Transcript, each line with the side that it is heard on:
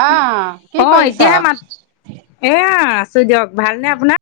right: আহ কি
left: অ
right: কৰিছ।
left: চই দিয়ক ভালনে আপোনাৰ।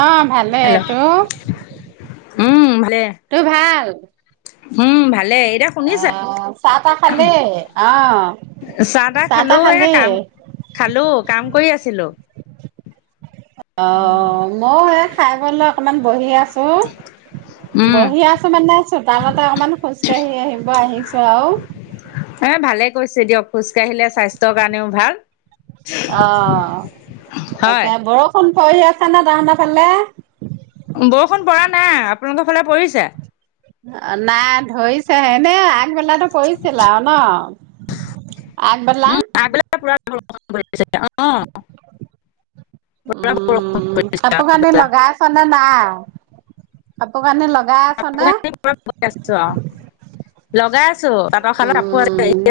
right: অহ। ভালে
left: হেল্ল'
right: তোৰ
left: উম ভালে
right: তোৰ ভাল। [unintelligible]
left: উম ভাল। ভালে এতিয়া শুনিছা
right: আহ চাহ তাহ খালি আহ
left: চাহ তাহ খালো এ কাম খালো কাম কৰি আছিলো।
right: অ ময়ো এই খাই বলৈ অকণমান বহি আছোঁ
left: উম
right: বহি আছোঁ মানে চোতালতে অকণমান খোজকাঢ়ি আহিব আহিছোঁ আৰু।
left: এ ভালে কৈছে দিয়ক খোজ কাঢ়িলে স্বাস্থ্যৰ কাৰণেও ভাল।
right: অঁ
left: হয়
right: তাকে, বৰষুণ হৈ আছে নহয় তাহাঁতৰ ফালে।
left: বৰষুণ পৰা নাই আপোনালোকৰ ফালে পৰিছে?
right: অঁ নাই ধৰিছেহে, এনেই আ আগবেলাটো কৰিছিল আৰু ন? আগবেলা।
left: [unintelligible] অঁ
right: উম
left: পৰিছে
right: কাপোৰ কানি
left: আগবেলা
right: লগাই আছনে নাই? পোৰ কানি লগ
left: কাপোৰ কানি ঘৰত বয় আছোঁ আৰু। লগাই আ ছো, তাঁতৰ শালত কাপোৰ
right: উম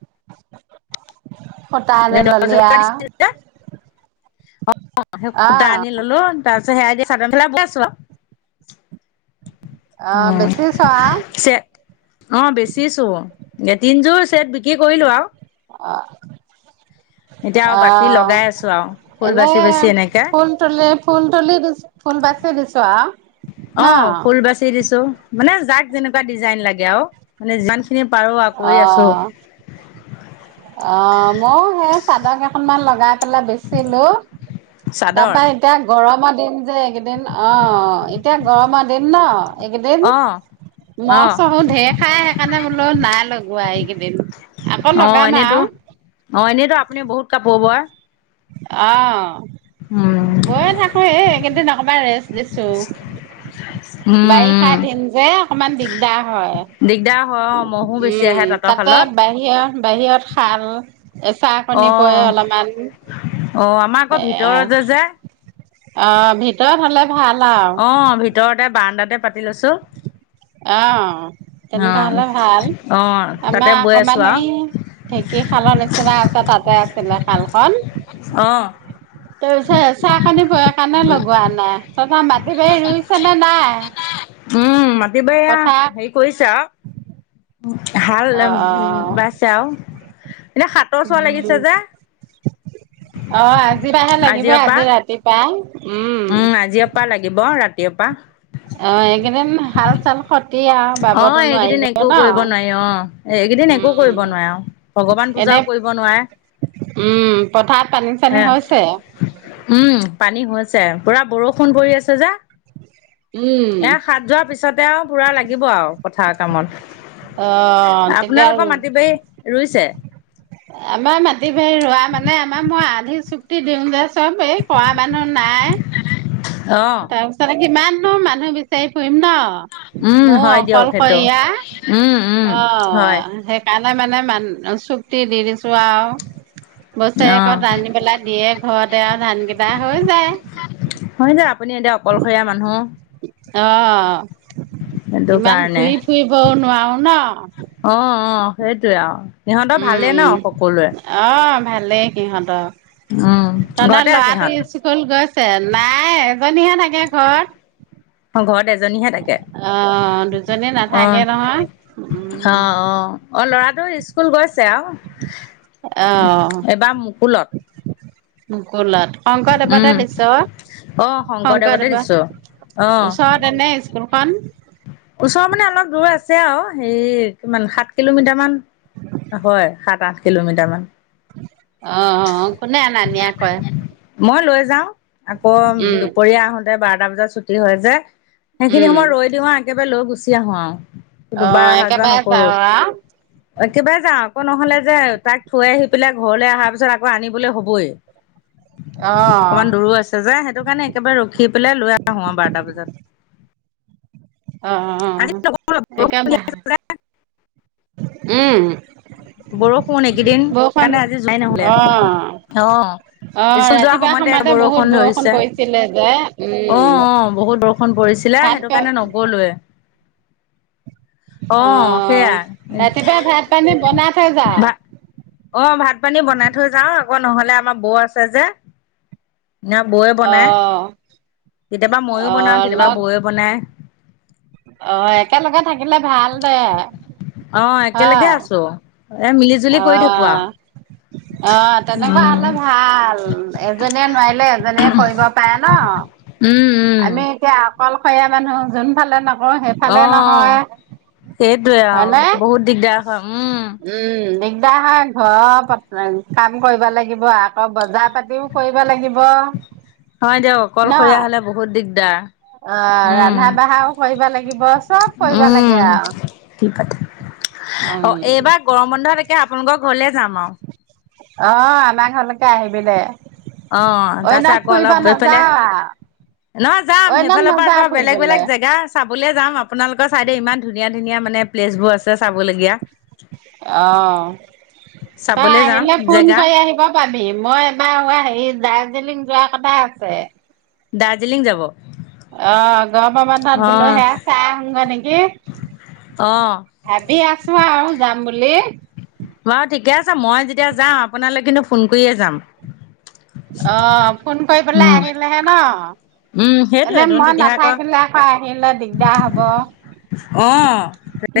left: [unintelligible]
right: সূতা আনি
left: এ দহ
right: ললি
left: হাজাৰ টকা
right: আও
left: দিছিল যে, অ' সেই সূতা
right: অহ
left: আনি ললোঁ তাৰপাছত সেয়াই দিয়ে চাদৰ মেখেলা বোয়াইছো আৰু।
right: অহ
left: অ'
right: বেচিছ আও
left: চে অ' বেচিছো। এ তিনিযোৰ চেট বিক্ৰী কৰিলোঁ আৰু।
right: অ'।
left: এতিয়া আৰু বাকী
right: অ'হ
left: লগাই আছো আৰু ফুল
right: এনে
left: বাচি বাচি এনেকে
right: ফুল তুলি, ফুল তুলি দিছোঁ, ফুল বাচি দিছোঁ আউ। ন?
left: অ ফুল বাচি দিছো মানে যাক যেনেকুৱা ডিজাইন লাগে আৰু মানে যিমান খিনি পাৰোঁ আৰু কৰি আছোঁ।
right: অহ অহ ময়ো সেই চাদৰ কেইখনমান লগাই পেলাই বেচিলো।
left: চাদৰ
right: তাৰপা এতিয়া গৰমত দিন যে এইকেইদিন অ' এতিয়া গৰমৰ দিন ন? এইকেইদিন
left: অ
right: মহ
left: অ
right: চহো ঢেৰ খাই, সেইকাৰণে বোলো নাই লগোৱা এইকেইদিন। আকৌ লগ
left: অ এনেইতো অ এনেইতো আ আপুনি বহুত কাপোৰ বয়?
right: অঁ।
left: উম
right: বয়ে থাকো এ কিন্তু ন কণমান ৰেচ দিছো।
left: উম
right: বাৰিষা
left: উম
right: দিন যে অকমান দিগদাৰ হয়।
left: দিগদাৰ হয় অ মহো বেছি আহে
right: উম,
left: তাঁতৰ
right: তাতে
left: শালত
right: বাহিৰত বাহিৰত শাল এচাকণি পৰে অলপমান
left: অঁ আমাৰ আকৌ ভিতৰতে যে
right: অঁ ভিতৰত হ'লে ভাল আৰু।
left: অ', ভিতৰতে বাৰাণ্ডাত তে পাতি লৈছো।
right: অ',
left: অ
right: তেনেকুৱা হ'লে ভাল,
left: অ তাতে
right: আমাৰ
left: বৈ আছো
right: অকমান
left: আও
right: এই, ঢেঁকী খালৰ নিচিনা আছে তাতে আ ছিলে শালখন।
left: অহ।
right: তোৰ চে চাহ পানি কাৰণে লগোৱা নাই, তহঁতৰ মাটি-বাৰী ৰুইছে নে নাই?
left: উম, মাত বিবেয়া
right: পথাৰ
left: হেয়ি কৰিছে আও। হাল,
right: অ', অ',
left: বাইছে আও, এনে সাতৰ চোৱা লাগিছে
right: উম।
left: যে।
right: অ', আজিপাহে লাগিব,
left: আজিৰ পৰা
right: আজি ৰাতিপা।
left: উম, আজিঅপা লাগিব ৰাত তিওপা
right: অ', এইকেইদিন হাল চাল খতি আও।
left: অ', এইকেইদিন একো কৰিব নোৱাৰি অ', এইকেইদিন একো কৰিব
right: উম
left: নোৱাৰে। আও ভগৱান
right: এনে
left: পূজাও কৰিব নোৱাৰে,
right: উম পথাৰত পানী চানী
left: হয়
right: হৈছে
left: আকৌ উম, পানী হৈ হৈছে, পুৰা বৰষুণ পৰি আছে যে।
right: [inaudible]
left: এয়া শাত যোৱাৰ পিছতে আও পুৰা লাগ লাগিব আও পথাৰ কামত,
right: অ তেতিয়া আৰু
left: আপোনালোকৰ মাটি বাৰি ৰুইছে?
right: আমাৰ মাটি বাৰি ৰোৱা মানে, আমাৰ মই আধিক চুক্তি দিওঁ যে চব এই, কৰা মানুহ নাই।
left: অ
right: তাৰ পিছতে কিমান নো, মানুহ বিচাৰি ফু ন'
left: উম
right: ময়ো
left: হয় দিয়ক সেইটো
right: অকলশৰীয়া
left: উম উম হয়
right: অ', হেইকাৰণ মই মানে, মান চুক্তি দি, দিছোঁ আও।
left: অ
right: বছৰেকত আনি পেলাই দিয়ে ঘৰতে আৰু ধান কেইটা হৈ যায়।
left: হয় দে আপুনি এতিয়া অকলশৰীয়া মানুহ।
right: অ'
left: সেইটো
right: ইমান
left: কাৰণে
right: ঘুৰি ফুৰিবও নোৱাৰো ন?
left: অ অ সেইটোৱে আৰু। ইহঁতৰ ভালেই
right: উম,
left: ন' সকলোৱে?
right: অ' ভালেই সিহঁতৰ।
left: উম
right: তহঁতৰ
left: ঘৰতে আছে
right: ল'ৰাটো
left: ইহঁত।
right: স্কুল গৈছে? নাই, এজনীহে থাকে ঘৰত
left: অ' ঘৰতে এজ এজনীহে থাকে,
right: অ' দুজনী
left: অ'
right: নাথাকে নহয়। উম,
left: অ' অ' অ' ল'ৰাটো স্কুল গৈছে আৰু, এইবাৰ মুকুলত।
right: [unintelligible] স্কুলত শংকৰদেৱতে
left: উম
right: দিছ,
left: অ শংকৰদেৱতে দিছো
right: শংকৰদেৱত ওচৰতে নে ইচ [unintelligible]
left: ওচৰৰ মানে অলপ দূৰ আছে আছে আৰু হেৰি কিমান সাত কিলোমিটাৰ মান হয়, সাত আঠ কিলোমিটাৰ মান
right: [inaudible] কোনে অনা নিয়া কৰে?
left: মই লৈ যাওঁ, আকৌ
right: উম,
left: দুপৰীয়া আহোতে বাৰ এটা বজাত ছুটি হয় যে সেইখিনি
right: উম,
left: সময় ৰৈ দিওঁ আৰু এগে [unintelligible] লৈ গুচি আহো আৰু দুবাৰ
right: অ'
left: অহা যোৱা
right: একেবাৰে
left: নকৰো
right: যাৱ আৰু।
left: একেবাৰে যাও আকৌ নহলে যে তাইক থৈ আহি পেলাই ঘৰলৈ অহা পিছ ত পিছত আকৌ আনিবলৈ হ'বই। অকমান
right: অ',
left: দূৰো আছে যে সেইটো কাৰণে একেবাৰে ৰখি পেলাই লৈ আহো আৰু বাৰটা বজাত।
right: অ', -
left: আজি
right: অ', একে ভা
left: বৰষুণ এইকেইদিন
right: বৰষুণ
left: সেইকাৰণে আজি যোৱাই ন'হলে,
right: অ',
left: অ',
right: অ',
left: ইস্কুল যোৱাৰ
right: ৰাতিপুৱা
left: সময়তে
right: বহুত
left: বৰষুণ ধৰিছে,
right: পৰিছিলে যে
left: অ'
right: উম,
left: অ' বহুত বৰষুণ পৰিছিলে
right: ভাত
left: সেইটো কাৰণে ন'গলোৱে অ', সেয়াই
right: ৰাতিপুৱা ভাত পানী বনাই থৈ যাও।
left: ভা অ', ভাত পানী বনাই থৈ যাও আকৌ নহলে আমাৰ বৌ আছে যে ন, বৌয়ে বনাই
right: অ',
left: কেতিয়াবা ময়ো বনাওঁ,
right: অ',
left: কেতিয়াবা
right: লগ
left: বৌয়ে বনাই
right: অ' একেলগে থাকিলে ভাল দে
left: অ'একেলগে
right: হয়।
left: আছো। এ মিলি জুলি কৰি থাকোঁ আৰু।
right: অ', অ', তেনেকুৱা হ'লে ভাল এজনীয়ে নোৱাৰিলে এজনীয়ে কৰিব পাৰে ন' অ'
left: উম উম
right: আমি এতিয়া অকলশৰীয়া মানুহ যোনফালে নক
left: আহ সেইটয়ে
right: হয়নে?
left: আৰু বহুত দিগদাৰ হয়। উম!
right: উম, দিগদাৰ হয় ঘৰৰ কাম কৰিব লাগিব আকৌ বজাৰ পাতিও কৰিব লাগিব।
left: হয় দিয়ক অকলশৰীয়া হলে বহুত দিগদাৰ।
right: অহ
left: উম
right: ৰন্ধা বঢ়াও কৰিব লাগিব চব কৰিব
left: উম।
right: লাগে আৰু
left: কি পাতে অ এইবাৰ গৰম বন্ধত একে
right: উম।
left: আপোনালোকৰ ঘৰলে যাম আৰু!
right: অ আমাৰ ঘৰলৈকে আহিবি দে।
left: অ তাৰপিছত
right: অইনত
left: আকৌ অলপ
right: ফুৰিবা
left: এইফালে
right: নাযাৱ আৰু?
left: নহয় যাম
right: অইনত
left: সেইফালৰ পৰা আকৌ
right: নাযাওঁ
left: বেলেগ
right: ফুৰিবলৈ।
left: বেলেগ জেগা আছে চাবলৈ যাম আপোনালোকৰ চাইডে ইমান ধুনীয়া ধুনীয়া মানে প্লেচবোৰ আছে চাবলগীয়া।
right: অ তই
left: চাবলৈ যাম
right: আহিলে ফোন
left: জেগা
right: কৰি আহিব পাৰ বি মই এবাৰ হোৱা হেৰি দাৰ্জিলিং যোৱা কথা আছে।
left: দাৰ্জিলিং যাব?
right: অ গৰমৰ বন্ধ
left: অ
right: বোলো হেয়া চাই আহো গৈ নেকি
left: অ
right: ভাবি আছো আৰু যাম বুলি।
left: বাৰু ঠিকে আছে মই যেতিয়া যাওঁ আপোনালৈ কিন্তু ফোন কৰিয়ে যাম।
right: অ ফোন কৰি পেলাই
left: উম
right: আহিলেহে ন?
left: উম
right: এনে
left: সেইটোৱেতোন
right: মই
left: তেতিয়াহে
right: নাথাকিলে আকৌ আহিলে দিগদাৰ হব
left: অ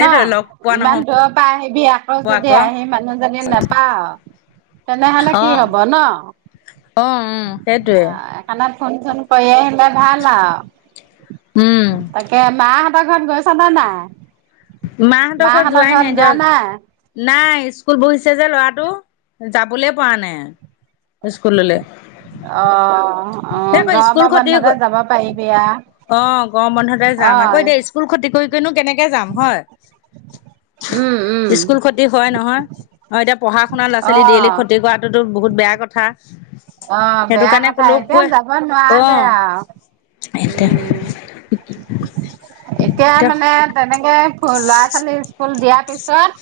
right: ন?
left: লগ পোৱা
right: ইমান
left: নহ'ব
right: দূৰৰ পৰা আহিবি আকৌ যদি আহি মানুহজনী নাপাও! তেনেহলে
left: অ
right: কি হব ন?
left: অ উম সেইটোৱে!
right: অ', সেইকাৰণে ফোন চোন কৰি তে ভাল
left: উম
right: আৰু তাকে মা ঘৰত গৈছা নে নাই?
left: মাহঁতৰ ঘৰত যোৱাই নাই দিয়ক। নাই স্কুল বহিছে ছে যে ল'ৰাটো যাবলৈ পৰা নাই স্কুললৈ।
right: অ অ গৰম
left: স্কুল খতি
right: বন্ধতে যাব পাৰিবি
left: অ'
right: আ অ
left: কোনো কেনেকে যাম? হয়?
right: উম, উম,
left: স্কুল ক্ষতি হয় নহয় হয় দেয় পঢ়া শুনা লৰা ছোৱালী দেইলি
right: অ',
left: খতি কৰাতো বহুত বেয়া কথা
right: অ
left: সেইটো
right: বেয়া
left: কাৰণে
right: কথা
left: ক'লেও
right: এতিয়া
left: কৈ
right: যাব নোৱাৰা
left: অ'
right: দে আৰু
left: এতিয়া
right: উম এতিয়া মানে তেনেকে লৰা ছোৱালী স্কুল দি তেওঁপ এছ [unintelligible] ত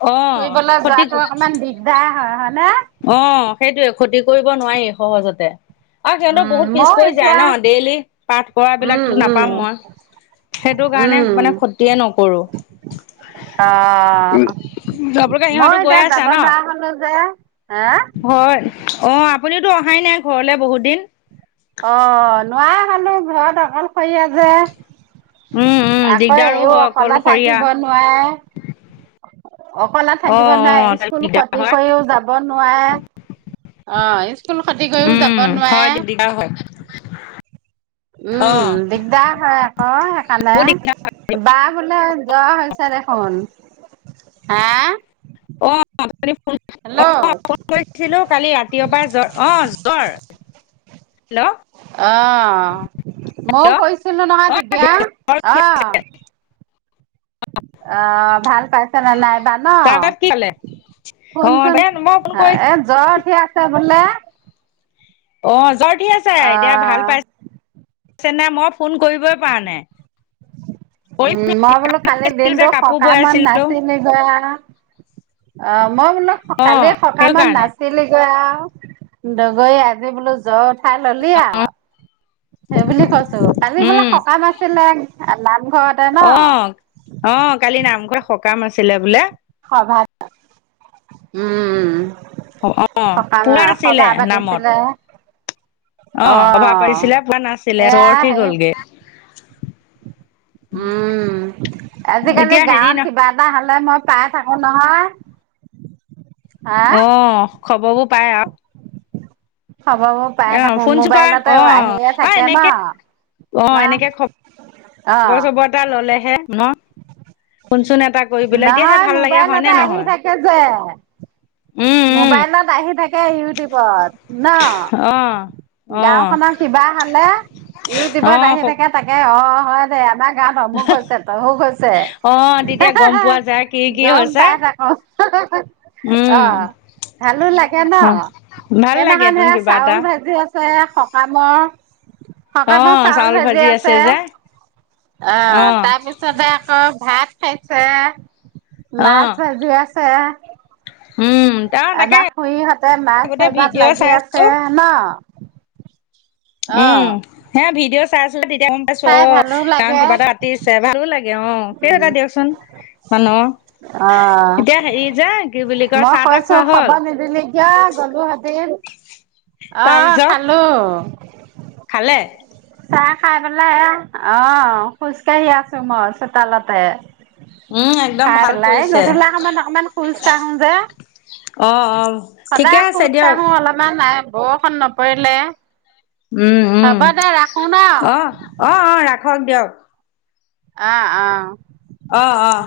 left: অ'
right: ফুৰিবলৈ
left: খতি
right: যোৱাটো অকমান দিগদাৰ হয় হয় নে?
left: অ' সেইটোোৱে খতি কৰিব নোৱাৰি সহজতে। আৰু সিহঁতো
right: উম।
left: বহুত পিছ
right: ময়ো
left: পৰি যায়
right: এতিয়া
left: ন, ডেইলি পাঠ কৰা
right: উম
left: বিলাকো
right: উম
left: নাপাম মই সেইটো কাৰণে
right: উম।
left: মানে ক্ষতিয়ে
right: অ'
left: নকৰো আপোকে
right: মই
left: সিহঁতো গৈ
right: এতিয়া
left: আছা
right: যাব
left: ন?
right: নোৱাৰা হ'লো যে। হা
left: হয় অ' অ'আপুনিতো অহাই নাই ঘৰলে বহুত দিন।
right: খালো ঘৰত অকল। অকলশৰীয়া
left: উম
right: যে
left: উম
right: আকৌ
left: দিগদাৰো
right: এইও
left: হয়
right: অকলে
left: অকলশৰীয়া
right: থাকিব নোৱাৰে, অকলে
left: অ
right: থাকিব
left: অ
right: নোৱাৰে
left: তাত
right: স্কুল
left: দিগদাৰ
right: ক্ষতি
left: হয়
right: কৰিও যাব নোৱাৰে। অ' এ স্কুল খতি কৰিও
left: উম
right: যাব
left: হয়
right: নোৱাৰে।
left: দিগদাৰ হয়। অ
right: উম দিগদাৰ হয় আকৌ
left: বহুত দিগদাৰ হয়
right: সেইকাৰণে বা বোলে জৰ হৈছে। [unintelligible]
left: অ' অ' ফোন
right: হেল্ল'
left: কৰিছিলো কালি ৰাতিয় পাই জ্বৰ অ' জ্বৰ হেল্ল'
right: অ ' ময়ও
left: হেল্ল'
right: কৈছিলো নহয়
left: অ
right: তেতিয়া অঁহ। অ ভাল পাইছে নে নাইবা ন?
left: তাৰপিছত কি কলে অ
right: শুনচোন
left: দে মই ফোন কৰি
right: এ জ্বৰ উঠি আছে বোলে?
left: অ জ্বৰ উঠি আছে এতিয়া ভাল
right: অ'
left: পাইছ নাই মই ফোন কৰিবই পাৰ নাই। কৰি
right: উম মই বোলো কালি
left: আছিলো যে
right: দিনটো
left: কাপোৰ
right: সক
left: বৈ
right: মান
left: আছিলো
right: নাছিলি যে। অ মই বোলো
left: অ
right: কালি
left: সেইটো
right: সকামত
left: কাৰণে
right: নাছিলিগৈয়া। দগৈ আজি বোলো জ্বৰ। খায় ললি আও সেইবুলি কৈছো, কালি বোলে
left: উম
right: সকাম আছিলে নামঘৰতে ন?
left: অ অ কালি নামঘৰ সকাম আছিলে বোলে?
right: সভা, উম
left: অ'
right: সকাম
left: পুৰা আছিলে
right: সভা পাতিছিলে
left: নামত? অ সভা পাতিছিলে পোৱা নাছিলে জৰ
right: এয়া
left: উঠি
right: হেৰি
left: গলগে
right: উম আজিকালি
left: এতিয়া হেৰি
right: গাঁৱত
left: ন
right: কিবা এটা হলে মই পাই থা- কো নহয় হা
left: অ, খবৰ বোৰ- পাই য়া
right: খবৰবোৰ পাই
left: অ,
right: থাকো
left: ফোন চুন
right: মোবাইলতে
left: কৰা, অ,
right: আহিয়ে
left: অ,
right: থাকে ন
left: এনেকে, অ,
right: ন
left: এনেকে খ,
right: অ
left: খবৰ চবৰ এটা ললেহে ন? ফোন চোন এটা কৰি পেলাই তেতিয়াহে
right: নহয়,
left: ভাল লাগে হয় নে
right: মোবাইলতে আহি
left: নহয়
right: থাকে যে
left: উম উম
right: মোবাইলত আহি থা- কে ইউটিউবত। ন, গাওঁ খনৰ
left: অ
right: কিবা হ'লে, ইউটিউবত আহি
left: অ অ
right: থাকে, তাকে, অ। হৈ, দে, আমাক- গাঁওত অমুক হৈছে, তমুক হৈছে,
left: অ
right: হে
left: তেতিয়া
right: হে
left: গম
right: হে!
left: পোৱা যায় কি কি
right: গম
left: হৈছে
right: পাই থাকো। হাঁ হাঁ হাঁ! আ
left: উম
right: ভালো লাগে ন?
left: হয় ভাল লাগে
right: সেইনাখন
left: তোন
right: সেয়া
left: কিবা এটা
right: চাউল ভাজি, আ- আছে, সকামৰ সকামত চাউল ভাজি আছে, অ তাৰপিছতে আকৌ- ভাত খাইছে!
left: অ
right: মাছ ভাজি আছে।
left: উম তাৰ তাকে
right: আমাৰ খুুৰীহঁতে মাছ
left: আগতে
right: ভাজাত
left: ভিডিঅ' চাই
right: লাগি
left: আছো
right: আছে, ন'? অ
left: উম, হে ভিডিঅ- চাই আ- আছিলে। তেতিয়া গম পাইছো,
right: চাই
left: অ,
right: ভালো
left: কাৰণ
right: লাগে
left: কিবা এটা ৰাতি চাই, ভালো লাগে। কে অ' সেই
right: উম
left: এটা দিয়কচোন মানুহৰ,
right: অ
left: এতিয়া হেৰি যে, কি বুলি কয়
right: মই
left: চাহ-তাহ
right: কৈছো
left: খোৱা
right: খাব
left: হল?
right: নিদিলি অ অ,
left: তাৰপিছত
right: খালো।
left: খালে
right: চাহ খাই পেলাই এয়া, অ' খোজ কাঢ়ি আছো মই চোতালতে।
left: উম একদম
right: খাই
left: ভাল
right: পেলায়,
left: কৰিছে
right: গধূলা সময়ত অকমান খোজ কাঢ়ো যে।
left: অ', অ', ঠিকে
right: সদায়
left: আছে
right: খোজ
left: দিয়ক
right: কাঢ়ো অলপমান নাই বৰষুণ নপৰিলে
left: উম-উম
right: হ'ব দে ৰাখো ন
left: অ', অ', অ', ৰাখক দিয়ক। [inaudible]
right: অ', অ',
left: অ', অ',